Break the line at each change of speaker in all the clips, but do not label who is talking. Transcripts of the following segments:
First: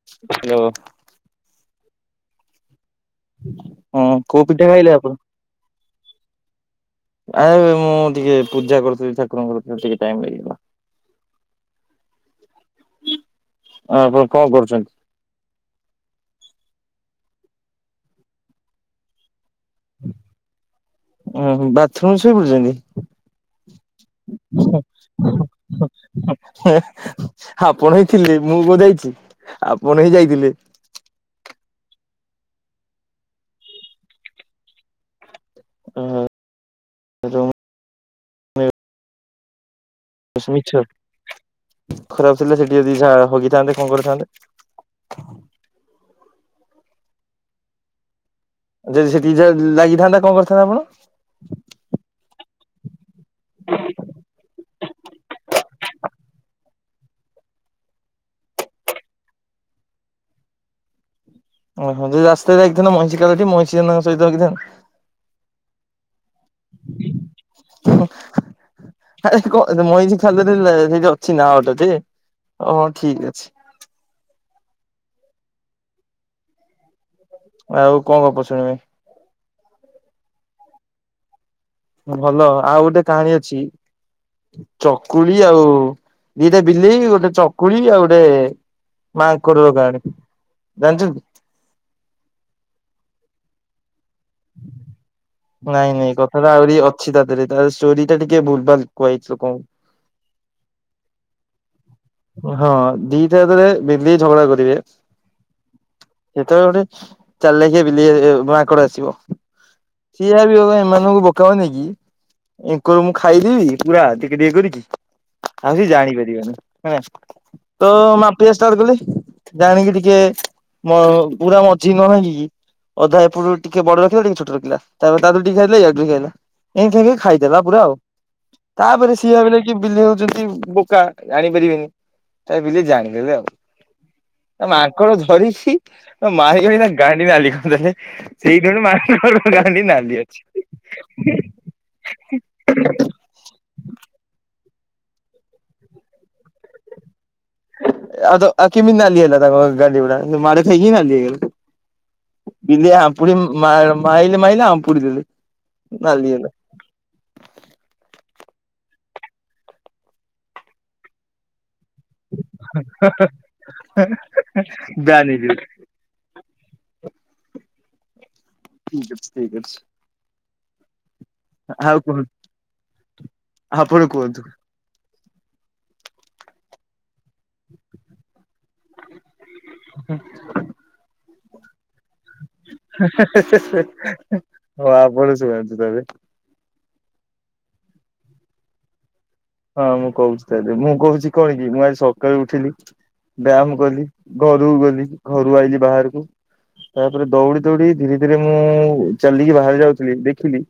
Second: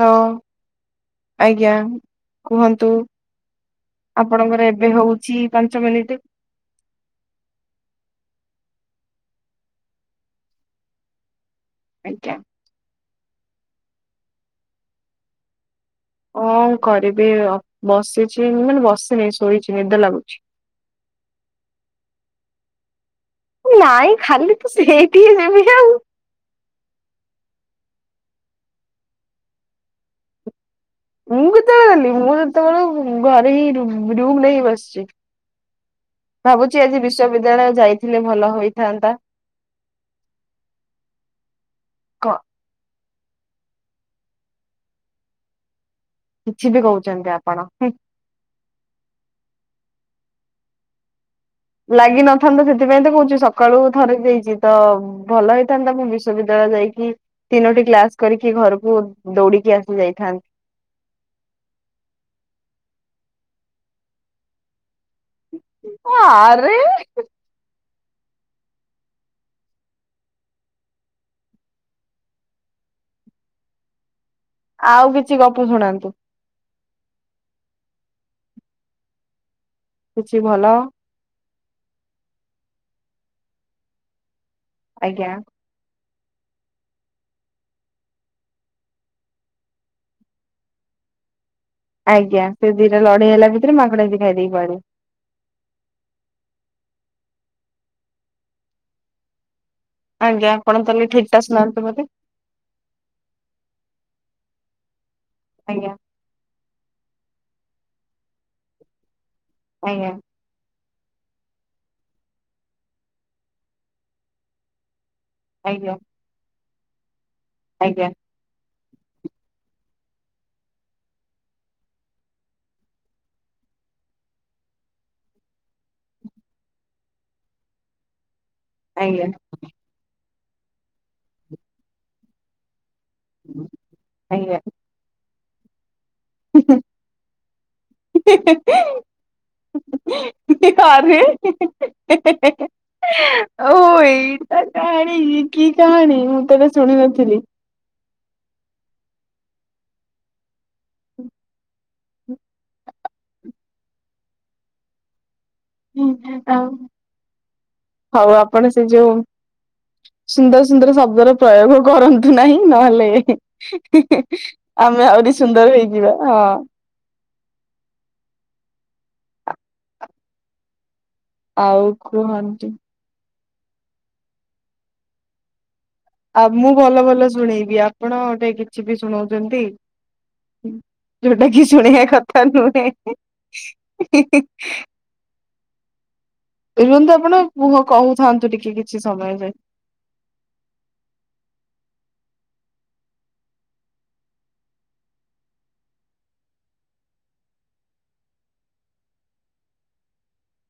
ଲୋ
hello
ଆଜ୍ଞା କୁହନ୍ତୁ।
ହଁ
ଆପଣଙ୍କର ଏବେ ହଉଛି ପାଞ୍ଚ ମିନିଟ
ଆରେ ମୁଁ ଟିକେ ପୂଜା କରୁ ଛି ଠାକୁରଙ୍କ ଟିକେ ଟାଇମ୍ ଲାଗିବ।
ଆଜ୍ଞା।
ଆପଣ କଣ କରୁଛନ୍ତି?
ହଁ କରିବି ବସିଛି ମୁଁ ମାନେ ବସିନି ଶୋଇଛି। ନିଦ ଲାଗୁଛି।
ଉଁ ହୁଁ ବାଥରୁମରେ ଶୋଇପଡ଼ିଛନ୍ତି।
ନାଇଁ ଖାଲି ତ ସେଇଠିକି ଯିବି ଆଉ।
ଆପଣ ଥିଲେ ମୁଁ ଜାଇଛି ଆପଣ ହିଁ ଯାଇଥିଲେ।
ମୁଁ କେତେବେଳେ ଗଲି ମୁଁ ଯେତେବେଳେ ଘରେ ହିଁ ରୁମ ନେଇ ବସିଛି। ଭାବୁଛି ଆଜି ବଶ୍ୱବିଦ୍ୟାଳୟ ଯାଇଥିଲେ ଭଲ ହୋଇଥାନ୍ତା?
ଏ ସବୁ ମିଛ
କଣ
ଖରାପ ଥିଲେ ସେଠି ଯଦି ଯାହା ର ଭୋଗିଥାନ୍ତେ କଣ କରିଥାନ୍ତେ?
କିଛି ବି କହୁଛନ୍ତି ଆପଣ ହୁଁ।
ଯଦି ସେଠି ଯା ଲାଗିଥାନ୍ତା କଣ କରିଥାନ୍ତେ ଆପଣ?
ଲାଗିିନଥାନ୍ତତା ସେଥିପାଇଁ ତ କହୁ ଛି ସକାଳୁ ଥରେ ଦେଇଛି ତ ଭଲ ହେଇଥାନ୍ତା ମୁଁ ବିଶ୍ୱବିଦ୍ୟାଳୟ ଯାଇ କି ତିନୋଟି କ୍ଲାସ କରିକି ଘରକୁ ଦୌଡିକି ଆସି ଯାଇଥାନ୍ତି।
ଓହୋ ଯଦି ରାସ୍ତାରେ ଯାଇଥାନ୍ତ ମଇଁଷି ଖାଲଠି ମଇଁଷି ମାନଙ୍କ ସହିତ ହଗି ଥାନ୍ତ।
ଆରେ ହେ।
ହିଁ ଆରେ କ ମଇଁଷି ଖାଲରେ ଲେ ଅଛି ନା [unintelligible] ଠି ହ ଠିକ୍ ଅଛି।
ଆଉ କିଛି ଗପ ଶୁଣାନ୍ତୁ?
ଆଉ କଣ ଗପ ଶୁଣିବେ?
କିଛି ଭଲ
ଭଲ ଆଉ ଗୋଟେ କାହାଣୀ ଅଛି
ଆଜ୍ଞା
ଚକୁଳି ଆଉ ଦିଟା ବିଲେଇ ଗୋଟେ ଚକୁଳି ଆଉ ଗୋଟେ ମାଙ୍କଡ଼ ର କାହାଣୀ। ଜାଣିଛନ୍ତି।
ଆଜ୍ଞା ସେ ଦିଟା ଲଢେଇ ହେଲା ଭିତରେ ମାଙ୍କଡ଼ ଆସିକି ଖାଇ ଦେଇ ପଳାଏ।
ନାଇଁ ନାଇଁ କଥାଟା ଆହୁରି ଅଛି ତା ଦେହରେ ତାର ଷ୍ଟୋରି ଟା ଟିକେ ଭୁଲ ଭଲ କୁହାଯାଇଛି ଲୋକଙ୍କୁ।
ଆଜ୍ଞା ଆପଣ ତାହେଲେ ଠିକ୍ ଟା ଶୁଣାନ୍ତୁ। ମତେ
ହଁ ଦିଟା ଯେତେବେଳ ବିଲେଇ ଝଗଡା କରିବେ
ଆଜ୍ଞା
ସେତେବେଳେ ଗୋଟେ ଚାଲାଖିଆ ବିଲେଇ ଏ ମାଙ୍କଡ ଆସିବ
ଆଜ୍ଞା
ଠିଆ ବି ହୋଗା ଏମା ଏମାନଙ୍କୁ ବୋକା ବନେଇକି ଏଙ୍କାର ମୁଁ ଖାଇଦେବି ପୁରା ଟିକେ ଟିକେ କରିକି ଆଉ ସେ
ଆଜ୍ଞା
ଜାଣିପାରିବନି ହେଲା ତ
ଆଜ୍ଞା
ମାପିବା ଷ୍ଟାର୍ଟ କଲେ। ଜାଣିକି ଟିକେ ମ ପୁରା ମଝିକି ନ ଭାଙ୍ଗିକି କି ଅଧା ଏପଟୁ ଟିକେ ବଡ ରଖିଲା ଟିକେ ଛୋଟ ରଖିଲା ତାପରେ ତା ଠାରୁ ଟିକେ ଖାଇଲା ୟାଠୁ ଟିକେ ଖାଇଲା। ଏମିତି ହେଇକି ଖାଇଦେଲା ପୁରା ଆଉ। ତାପରେ
ଆଜ୍ଞା
ସିଏ ଭାବିଲା କି ବିଲେଇ ହଉଛନ୍ତି ବୋକା ଜାଣିପାରିବେନି ତା ବିଲେଇ ଜାଣି ଲେ ଆଉ ୟା ମାଙ୍କଡ଼ ଧରିଛି ମାରିକି ନା ଗାଣ୍ଡି ନାଲି କରିଦେଲେ ସେଇ
ଆଜ୍ଞା।
ଦିନଠୁ ମାଙ୍କଡ ର ଗାଣ୍ଡି ନାଲି ଅଛି।
ଆରେ ହେଁ ହେଁ ଓହୋ ଏଇଟା। କାହାଣୀ କି କାହାଣୀ ମୁଁ ତ ଏଇଟା ଶୁଣି ନଥିଲି।
ଆଉ ତ ଆଉ କେମିତି ନାଲି ହେଲା ତାଙ୍କ ଗାଣ୍ଡି ଗୁଡ଼ା ମାଡ ଖାଇକି ନାଲି ହେଇ ଗଲା ବିଲେଇ ଆମ ପୁଣି ମା ମାଇଲେ ମାଇଲେ ଆମ୍ପୁଡ଼ି ଦେଲେ। ନାଲି ହେଲା।
ହଉ ଆଉ। ଆପଣ ସେ ଯୋଉ ସୁନ୍ଦର ସୁନ୍ଦର ଶବ୍ଦର ପ୍ରୟୋଗ କରନ୍ତୁ ନାହିଁ ନହେଲେ ହେଁ ହେଁ ଆମେ
ବ୍ୟାନ
ଆହୁରି
ହେଇଯିବେ
ସୁନ୍ଦର ହେଇଯିବା ହଁ।
ଠିକ ଅଛି ଠିକ ଅଛି।
ଆଉ କୁହନ୍ତି।
ଆପଣ କୁହନ୍ତୁ।
ଆଉ ମୁଁ ଭଲ ଭଲ ଶୁଣେଇବି ଆପଣ ଗଟେ କିଛି ବି ଶୁଣ ଶୁଣନ୍ତି ଯୋଉଟା କି ଶୁଣେଇବା କଥା ନୁହେଁ।
ହେଁ ହେଁ ହେଁ ହଉ ଆପଣ ଶୁଣନ୍ତୁ ଏବେ।
ରୁହନ୍ତୁ ଆପଣ ମୁୁହ କହୁଥାନ୍ତୁ ଟିକେ କିଛି ସମୟ ଯାଏ
ହଁ ମୁଁ କହୁଛି ତାହେଲେ ମୁଁ କହୁଛି କଣ କି ମୁଁ ଆଜି ସକ ସକାଳେ ଉଠିଲି ବ୍ୟାୟାମ କଲି ଘରୁକୁ ଗଲି ଘରୁ ଆଇଲି ବାହାରକୁ ତାପରେ ଦୌଡି ଦୌଡି ଧୀରେ ଧୀରେ ମୁଁ ଚାଲିକି ବାହାରେ ଯାଉଥିଲି ଦେଖିଲି।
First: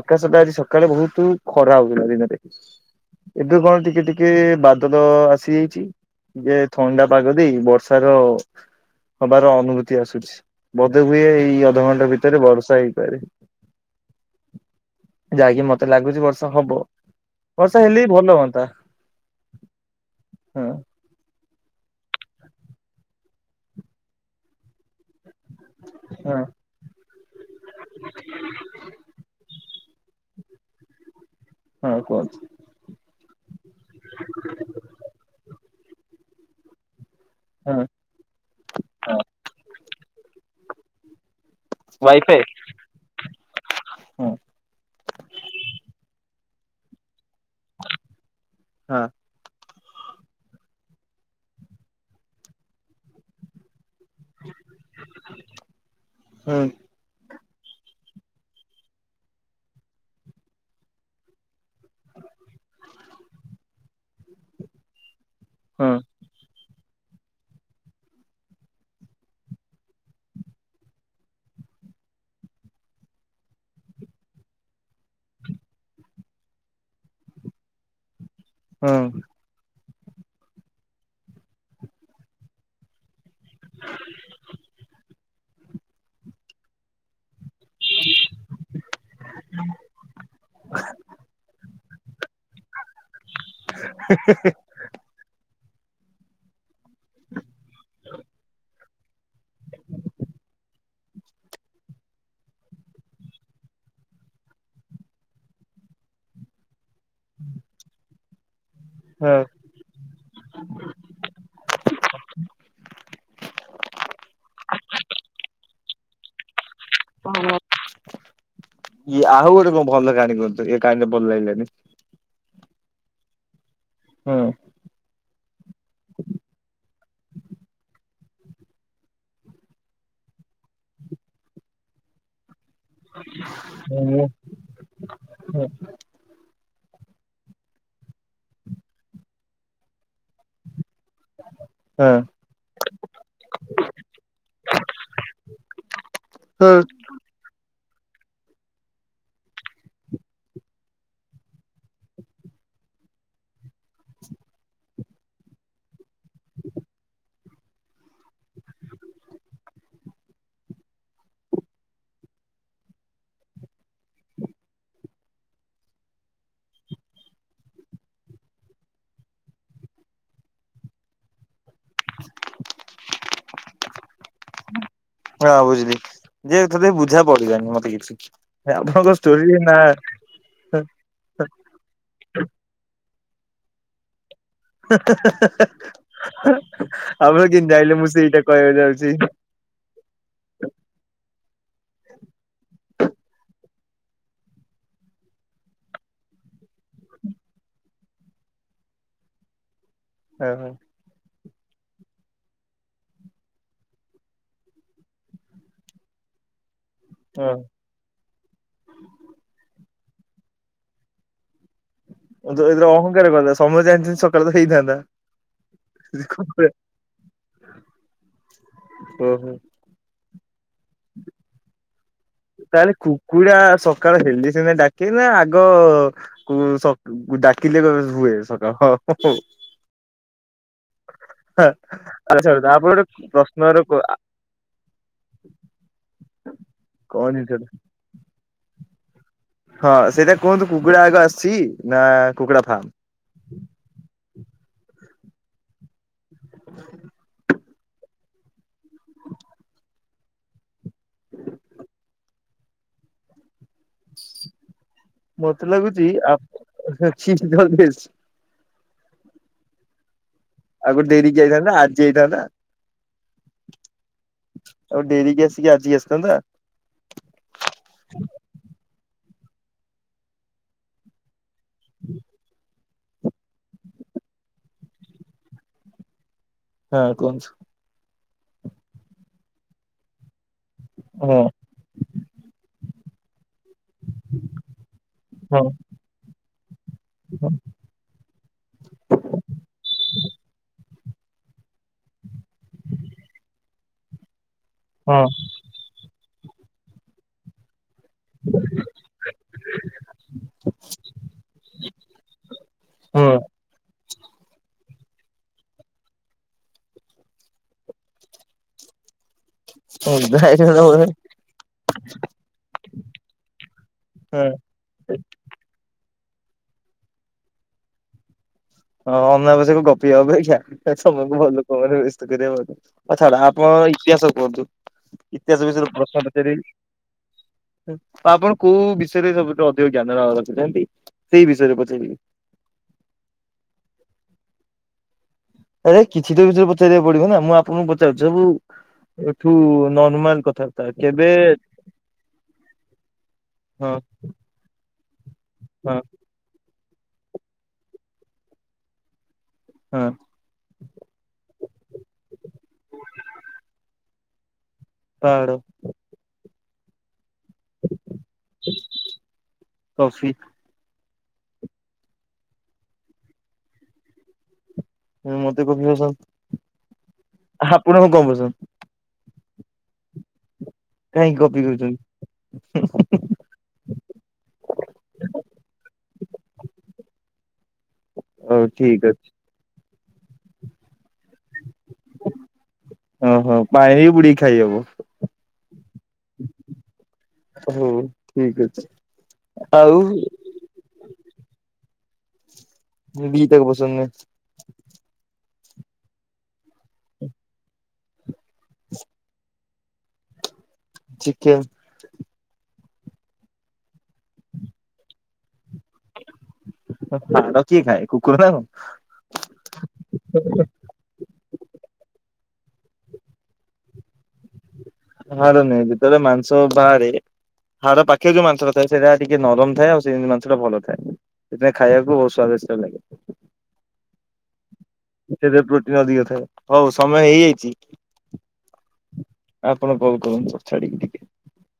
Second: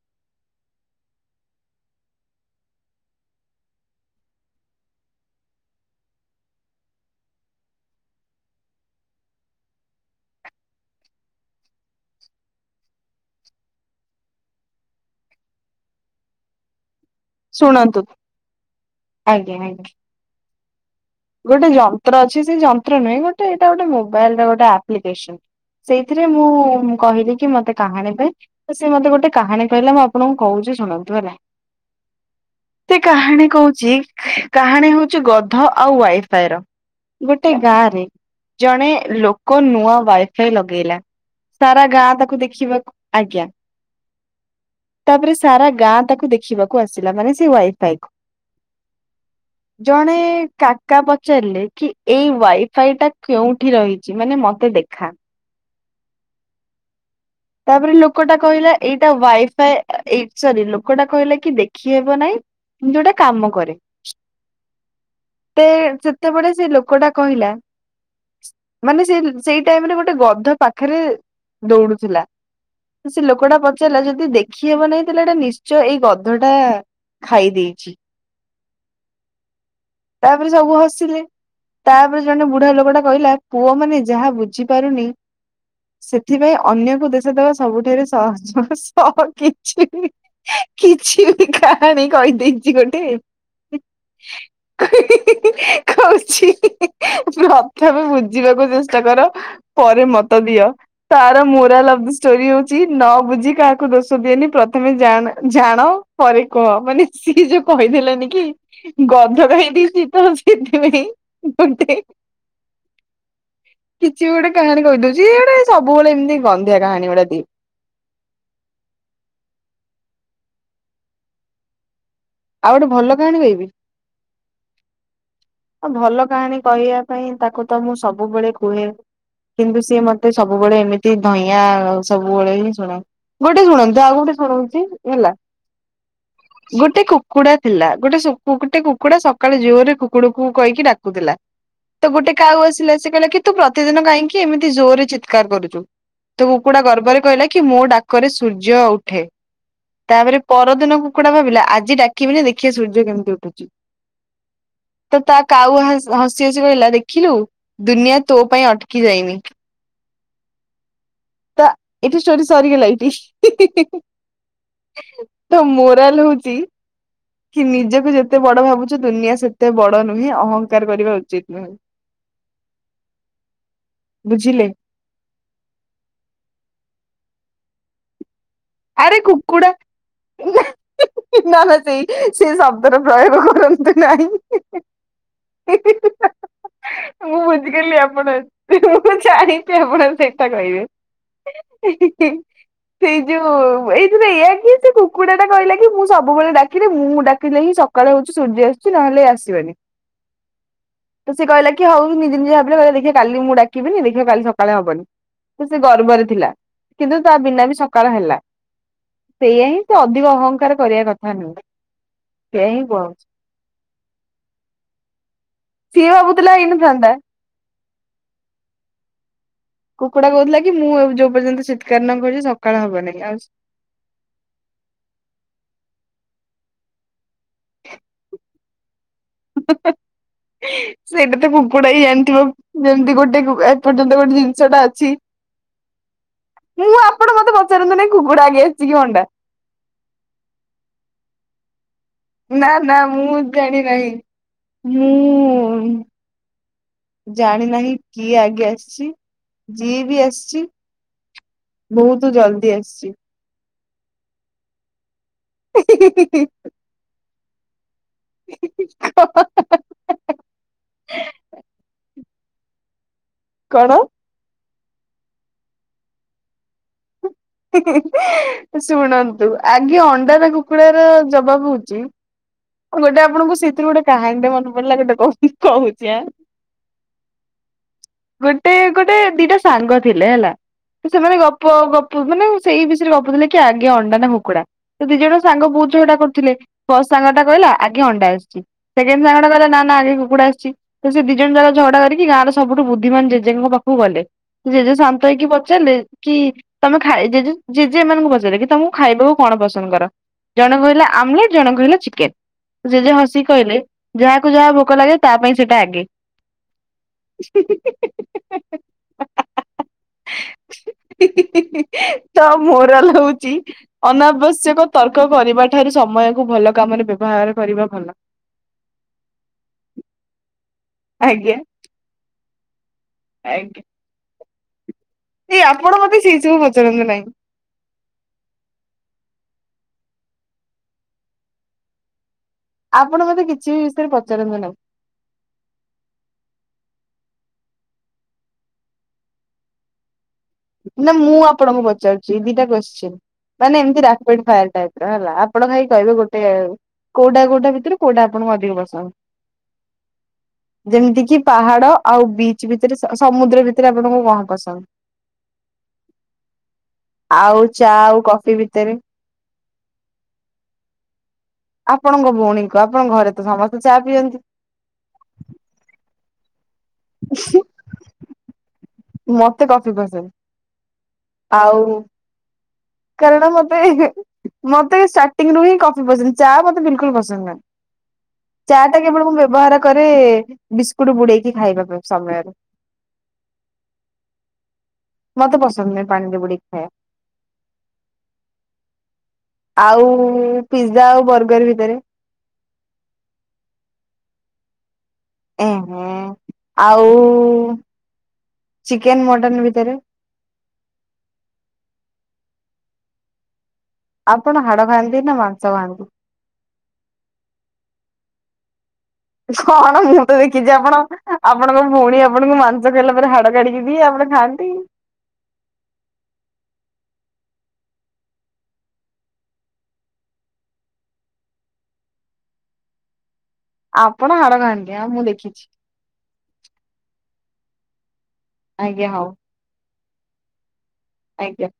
ଆକାଶ ଟା ଆଜି ସକାଳେ ବହୁତ ଖରା ହଉଥିଲା ଦିନରେ। ଏବେ କଣ ଟିକେ ଟିକେ ବାଦଲ ଆସି ଯାଇଛି। ଯେ ଥଣ୍ଡା ପାଗ ଦେଇ ବର୍ଷାର। ହବାର ଅନୁଭୂତି ଆସୁଛି ବୋଧେ ହୁଏ ଏଇ ଅଧଘଣ୍ଟା ଭିତରେ ବର୍ଷା ହେଇପାରେ।
[inaudible]
ଯାକି ମତେ ଲାଗୁଛି ବର୍ଷା ହବ। ବର୍ଷା
ଶୁଣନ୍ତୁ
ହେଲେ ବି ଭଲ ହୁଅନ୍ତା
ଆଜ୍ଞା ଆଜ୍ଞା।
ହଁ।
ଗୋଟେ ଯନ୍ତ୍ର ଅଛି ସେ ଯନ୍ତ୍ର ନୁହେଁ ଗୋଟେ ଏଇଟା ଗୋଟେ ମୋବାଇଲ ରେ ଗୋଟେ ଆପ୍ଲିକେସନ ‌। ସେଇଥିରେ
ହଁ
ମୁଁ କହିଲି କି ମତେ କାହାଣୀ ପାଇଁ ସେ ମତେ ଗୋଟେ କାହାଣୀ। କହିଲା ମୁଁ ଆପଣଙ୍କୁ କହୁଛି ଶୁଣନ୍ତୁ ହେଲା।
ହଁ କୁହନ୍ତୁ
ସେ କାହାଣୀ କହୁଛି କାହାଣୀ ହଉଛି ଗଧ। ଆଉ ୱାଇଫାଇ ର ଗୋଟେ
ହଁ
ଗାଁରେ ଜଣେ ଲୋକ ନୂଆ। ୱାଇଫାଇ ଲଗେଇଲା ସାରା ଗାଁ ତାକୁ
ୱାଇଫାଇ
ଦେଖିବାକୁ ଆଜ୍ଞା।
ହଁ
ତାପରେ ସାରା ଗାଁ ତାକୁ ଦେଖି। ଦେଖିବାକୁ ଆସିଲା ମାନେ ସେ ୱାଇଫାଇ କୁ ଜଣେ। କାକା ପଚାରିଲେ କି ଏଇ ୱାଇଫାଇ ଟା କେଉଁଠି ରହି ଚି ମାନେ ମତେ ଦେଖା।
ହୁଁ।
ତାପରେ ଲୋକଟା କହିଲା ଏଇଟା ୱାଇଫାଏ ଏଇ ସରି ଲୋକଟା କହିଲା କି ଦେଖିହେବ ନାଇଁ। ଯୋଉଟା କାମ କରେ ତେ
ହଁ
ସେତେବେଳେ ସେ ଲୋକ। କ‌ ଟା କହିଲା। ମାନେ ସେ ସେଇ ଟାଇମ ରେ ଗୋଟେ ଗଧ ପାଖରେ ଦୌଡୁଥିଲା। ସେ ଲୋକଟା ପଚାରିଲା ଯଦି ଦେଖିହବ ନାହିଁ ତାହଲେ ଏଇଟା ନିଶ୍ଚୟ ଏଇ ଗଧ ଟା। ଖାଇ ଦେଇଛି।
ହଁ।
ତାପରେ ସବୁ ହସିଲେ ତାପରେ ଜଣେ ବୁଢା ଲୋକ ଟା କହିଲା। ପୁଅ ମାନେ ଯାହା ବୁଝି ପାରୁନି ସେଥିପାଇଁ ଅନ୍ୟକୁ ଦୋଶ ଦବା। ସବୁଠାରେ ସହଜ ସହ କିଛି ବି କିଛି ବି କାହାଣୀ କହି। ଦେଇଛି ଗୋଟେ କଉଛି। ପ୍ରଥମେ ବୁଝିବାକୁ ଚେ ଷ୍ଟା କର ପରେ ମତ ଦିଅ ତାର ମୁରାଲ ଅଫ ଦ ଷ୍ଟୋରି ହଉଛି ନ ବୁଝି କାହାକୁ ଦୋଷ ଦିଏନି ପ୍ରଥମେ ଜାଣ୍ ଜାଣ ପରେ କୁହ ମାନେ। ସିଏ ଯୋଉ କହି ଦେଲେନି କି।
ହଁ।
ଗଧ ଖାଇ ଦେଇଛି ତ ସେଥିପାଇଁ ଗୋଟେ। କିଛି ବି ଗୋଟେ କାହାଣୀ କହି ଦଉଛି ଇଏ ଗୋଟେ ସବୁବେଳେ ଏମିତି ଗନ୍ଧିଆ। କାହାଣୀ ଗୁଡା ଦିଏ।
ଇଏ ଆଉ ଗୋଟେ କଁ ଭଲ କାହାଣୀ। କୁହନ୍ତୁ ଏ କାହାଣୀ ରେ ଭଲ ଲାଗିଲାନି।
ଆଉ ଗୋଟେ ଭଲ କାହାଣୀ କହିବି।
ହୁଁ।
ଭଲ କାହାଣୀ କହିବା ପାଇଁ ତାକୁ ତ ମୁଁ ସବୁବେଳେ କୁହେ। କିନ୍ତୁ ସିଏ ମତେ ସବୁବେଳେ ଏମିତି ଧଇଁଆଁ ସବୁବେଳେ ହିଁ। ଗୋଟେ ଶୁଣନ୍ତୁ ଆଉ
ହୁଁ
ଗୋଟେ ଶୁଣଉଛି ହେଲା
ହଁ
ଗୋଟେ କୁ କୁଡ଼ା ଥିଲା ଗୋଟେ ସୁ ଗୋଟେ କୁକୁଡ଼ା ସକାଳେ ଜୋର ରେ କୁକୁଡୁ କୁ କହିକି ଡାକୁଥିଲା। ତ ଗୋଟେ କାଉ ଆସିଲା ସେ କହିଲା କି ତୁ ପ୍ରତିଦିନ କାହିଁକି ଏମିତି ଜୋରରେ ଚିତ୍କାର କରୁଛୁ। ତ
ହୁଁ
କୁକୁଡା ଗର୍ବ ରେ କହିଲା କି ମୋ ଡାକ ରେ ସୂର୍ଯ୍ୟ ଉଠେ। ତାପରେ ପରଦିନ କୁକୁଡ଼ା ଭାବିଲା ଆଜି ଡାକି ବିନି ଦେଖିେ ବା ସୂର୍ଯ୍ୟ କେମିତି ଉଠୁଛି। ତ ତା କାଉ ହାସ ହସି ହସି କହିଲା ଦେଖିଲୁ ଦୁନିଆ ତୋ ପାଇଁ ଅଟକି ଯାଇନି। ତ ଏଠି ଷ୍ଟୋରି ସରିଗଲା ଏଇଠି। ତ ମୋରାଲ ହଉଛି? କି ନିଜକୁ ଯେତେ ବଡ ଭାବୁଛ ଦୁନିଆ ସେତେ ବଡ ନୁହେଁ ଅହଂଙ୍କାର କରିବା ଉଚିତ ନୁହେଁ। ବୁଝିଲେ?
ହଁ ବୁଝିଲି ଯେ ଏଥି ବୁଝା ପଡିଲାନି ମତେ କିଛି। ଆପଣଙ୍କ
ଆରେ
ଷ୍ଟୋରି
କୁକୁଡ଼ା
ନା
ନଲେ ସେଇ ସେ ଶବ୍ଦର ପ୍ରୟୋଗ କରନ୍ତୁ ନାହିଁ।
ହେଁ ହେଁ ହେଁ
ହେଁ ମୁଁ ବୁଝିଗଲି ଆପଣ
ସେଇଟା କହିବାକୁ ଯାଉଛି।
ମୁଁ ଜାଣିଛି ଆପଣ ସେଇଟା କହିବେ? ହିଁ ହିଁ ସେ ଯୋଉ ଏଇଥିରେ ଏଆ କି ସେ କୁକୁଡ଼ା ଟା କହିଲା କି ମୁଁ ସବୁବେଳେ ଡାକିଲେ ମୁଁ ଡାକିଲେ ହିଁ ସକାଳେ ହଉଛି। ଆସୁଛି ନହେଲେ ଆସିବେନି।
ଓ ହୋ।
ତ ସେଏ କହିଲା କି ହଉ ନିେ ନିଜେ ଭାବିଲେ କିଲ ଦେଖିବା କାଲି ମୁଁ ଡାକିବିନି ଦେଖବା କଲି ସକାଳେ ହବନି। ସେ ଗର୍ବରେ ଥିଲା କିନ୍ତୁ ତା
ହଁ। ହଁ
ବିନା ବି ସକାଳ ହେଲା ସେଇଆା ସେ ଅଧିକ ଅହଂଙ୍କାର କରିବା କଥା ନୁହେଁ। ସେଇଆ ହିଁ
ଯାଉଥି
କୁହାହଉଛି।
ଅହଙ୍କାର କଥା ସମୟ ଜାଣି ଛନ୍ତୀ ସକାଳେ ତ ହେଇଥାନ୍ତା।
ସିଏଭାବୁଥିଲା ହୋଇନଥାନ୍ତା।
ହୁଁ ହୁଁ।
କୁକୁଡା କହୁଥିଲା କି ମୁଁ ଯୋଉ ପର୍ଯ୍ୟନ୍ତ ଶ
ତାହେଲେ କୁକୁଡ଼ା ସକାଳ ହେଲେସିନା ଡାକି ନା ଆଗ କୁ ସ ଡାକିଲେ ହୁଏ ସକାଳ ହ।
ହୁଁ ହୁଁ। ହିଁ ସେଇଟା ତ କୁପଡା ହି ଜଣିଥିବ
ଆଚ୍ଛା ତାପରେ
ଯେମିତି ଗୋଟେ
ପ୍ରଶ୍ନର
ଏପର୍ଯ୍ୟନ୍ତ ଗୋଟେ ଜିନିଷ ଟା ଅଛି। ମୁଁ ତ୍।
କନି ସେଗୁଡ଼ା।
ଇଏ ଅଣ୍ଡା।
ହଁ ସେଇଟା କୁହନ୍ତୁ କୁକୁଡା ଆଗ ଆସିଛି? ନା କୁକୁଡ଼ା
ନା
ଫାର୍ମ?
ନା ମୁଁ ଜାଣି ନାହିଁ ମୁଁ ଜାଣିନାହିଁ କିଏ ଆଗେ ଆସିଛି ଯିଏ ବି ଆସିଛି? ବହୁତ ଜଲଦି ଆସଛି।
ମତେ ଲାଗୁଛି [inaudible]
ହିଁ ହିଁ ଓଃ ଓଃ ଓଃ।
ଆଉ ଗୋଟେଡରିି ଯାଇଥାନ୍ତା ଆଜି ଯାଇଥାନ୍ତା।
କଣ?
ଆଉ ଡେରି କି ଆସିକି ଆଜିି ଆସିଥାନ୍ତା।
ହୁଁ ହୁଁ ଶୁଣନ୍ତୁ ଆଗେ ଅଣ୍ଡାର କୁକୁଡାର ଜପ ଙ୍କହହୁଛି? ଆଉ ଗୋଟେ ଆପଣଙ୍କୁ ସେଇଥିରୁ ଗୋଟେ କାହାଣୀଟ ମନେ ପଡିଲା ଗୋଟେ କହୁ କହୁଛି ଆଁ।
ହଁ କୁହନ୍ତୂ?
ଗୋଟେ ଗୋଟେ ଦିଟା ସାଙ୍ଗ ଥିଲେ ହେଲା ତ ସେମାନେ
ହଁ
ଗପ ଗପ ମାନେ ସେଇ ବିୟ ଗପଥିଲେ କି ଆଗେ ଅଣ୍ଡା ନା ଭୁକୁଡା ତ ଦି ଜଣ
ହଁ
ସାଙ୍ଗ ବହୁତଝଗଡା କରୁଥିଲେ ବ ସାଙ୍ଗ ଟା
ହଁ
କହିଲା ଆଗେ ଅଣ୍ଡା ଆସିଛି ସେ ସାଙ୍ଗ କଲେ ନାଗ କୁକୁଡା ଆସିଛି ସେ ଦି ଜଣ ଜା ଝଗଡା କରିକି ଗଁ ଓଁ ସବୁଠୁ ବୁଦ୍ଧିମାନ ଜେଜେଙ୍କ ପାଖକୁ ଗଲେ ଜେଜେ ଶାନ୍ତ
ହଁ।
ହେଇକି ପଚାରିଲେ କି ତମେ ଖାଇ ଜେଜେ ଜେଜେ ଏମାନଙ୍କୁ ପଚାରିଲେ କି ତମକୁ ଖାଇବାକୁ କଣ ପସନ୍ଦ କର ଜଣେ କହିଲା ଆମଲେଟ ଜଣେ କହିଲା ଚିକେନ। ସେ ଯେ
ହଁ
ହସି କହିଲେ ଯାହାକୁ ଯାହା ଭୋକ ଲାଗେ ତା ପାଇଁ ସେଇଟା ଆଗେ ହୁଁ ହୁଁ ହୁଁ ହୁଁ।
[inaudible]
ହୁଁ ହୁଁ ହୁଁ ତ ମୋରାଲ ହଉଛି ଅନାବଶ୍ୟକ ତର୍କ କରିବା ଠାରୁ ସମୟ କୁ ଭଲ କାମରେ ବ୍ୟବହାର କରିବା ଭଲ।
ହଁ ଅନାବଶ୍ୟକ ଗପିିବା ଅପେକ୍ଷା ତମକୁ ଭଲ
ଆଜ୍ଞା
ଲୋକମାନେ ବ୍ୟସ୍ତ କରିବା ପାଁଇ ଅଛ ତ ଛାଡ
ଆଜ୍ଞା
ଆପଣଙ୍କର ଇତିହାସ କୁହନ୍ତୁ।
ଏଇ
ଇତିହାସ ବିଷୟରେ
ଆପଣ ମତେ
ପ୍ରଶ୍ନ
ସେଇ ସବୁ ପଚାରନ୍ତୁ ନାହିଁ।
ପଚାରିବା କି ଆପଣ କୋଉ ବିଷୟରେ ସବୁଠୁ ଅ ଯଉ ଜ୍ଞାନ ଅ ରଖିଚନ୍ତି ସେଇ ବିଷୟରେ ପଚାରିବି।
ଆପଣ ମତେ କିଛି ବି ବିଷୟରେ ପଚାରନ୍ତୁ ନାହିଁ।
ଆରେ କିଛି ତ ବିଷୟରେ ପଚାରିବାକୁ ପଡିବ ନା ମୁଁ ଆପଣଙ୍କୁ ପଚାରୁଛି ସବୁ ଠୁ ନର୍ମାଲ କଥା
ନା ମୁଁ ଆପଣଙ୍କୁ ପଚାରୁଛି ଦିଟା କୋଶ୍ଚିନ୍ ମାନେ
ହଁ
ଏମତି ରାପିଡ୍ ଫାୟାର ଟାଇପ ଟା ହେଲା ଆପଣ ଖାଲି
ହଁ
କହିବେ ଗୋଟେ କଉଟା କୋଉଟା ଭିତରୁ କୋଉଟା ଆପଣଙ୍କୁ ଅଧିକ ପସନ୍ଦ।
ହଁ
ଯେମିତି କିି ପାହାଡ ଆଉ ବିଚ୍ ଭିତରେ ସ ସମୁଦ୍ର ଭିତରେ ଆ ଆପଣଙ୍କର କଣ ପସନ୍ଦ?
ପାହାଡ଼।
ଆଉ ଚା ଆଉ କଫି ଭିତରେ?
କଫି।
ଆପଣଙ୍କ ଭଉଣୀଙ୍କୁ ଆପଣଙ୍କ ଘରେ ତ ସମସ୍ତେ ଚା ପିଅନ୍ତି।
ହଁ ମତେ କଫି ପସନ୍ଦ ଆପଣଙ୍କୁ କଣ ପସନ୍ଦ?
ମତେ କଫି ପସନ୍ଦ।
କାହିଁକି କଫି
ଆଉ
ପିଉଚନ୍ତି?
କାରଣ ମତେ ମତେ ଷ୍ଟାର୍ଟିଂ ରୁ ହିଁ କଫି ପସନ୍ଦ ଚା ମତେ ବିଲକୁଲ ପସନ୍ଦ ନୁହେଁ।
ହଉ
ଚା ଟା
ଠିକ
କେବଳ
ଅଛି
ମୁଁ ବ୍ୟବହାର କରେ ବିସ କୁଟ ବୁଡେଇକି ଖାଇବା ପାଇଁ ସମୟରେ।
ଓହୋ ପାଣିରେ ବି ବୁଡେଇକି ଖାଇ ହବ।
ରେ ବୁଡେଇକି ଖାଇବା
ଠିକ ଅଛି
ଆଉ ପିଜ଼ା ଆଉ ବର୍ଗର ଭିତରେ?
ଦି ଟାକ ପସନ୍ଦ ନୁହେଁ।
ଉ ହୁଁ ଆଉ ଚିକେନ ମଟନ ଭିତରେ?
ଚିକେନ୍।
ଆପଣ ହାଡ ଖାଆନ୍ତି ନା ମାଂସ ଖାଆନ୍ତି?
ହାଡ଼ କିଏ ଖାଏ କୁକୁର ନା କଣ?
କଣ ମୁଁ ତୁ ଦେଖିଛି ଆପଣ ଆପଣଙ୍କ ଭଉଣୀ ଆପ ଆପଣଙ୍କୁ ମାଂସ ଖାଇଲା ପରେ ହାଡ କାଡିକି ଦିଏ ଆପଣ ଖାଆନ୍ତି।
ହାଡ଼ ନାହିଁ ଯେତେବେଳେ ମାଂସ ବାହାରେ ହାଡ଼ ପାଖେ ଯୋଉ ମାଂସଟା ଥାଏ ସେଇଟା ଟିକେ ନରମ ଥାଏ ଆଉ ସେଇ ମାଂସଟା ଭଲ ଥାଏ। ସେଟା ଖାଇବାକୁ ବହୁତ ସ୍ଵାଦିଷ୍ଟ ଲାଗେ।
ଆପଣ ହାଡ ଖାଆନ୍ତି ଆଉ ମୁଁ
ସେଥିରେ
ଦେଖିଛି
ପ୍ରୋଟିନ ଅଧିକ ଥାଏ ହଉ ସମୟ ହେଇଯାଇଚି
ଆଜ୍ଞା ହଉ।
ଆପଣ କଲ କରନ୍ତୁ ଛାଡ଼ିକି ଟି
ଆଜ୍ଞା।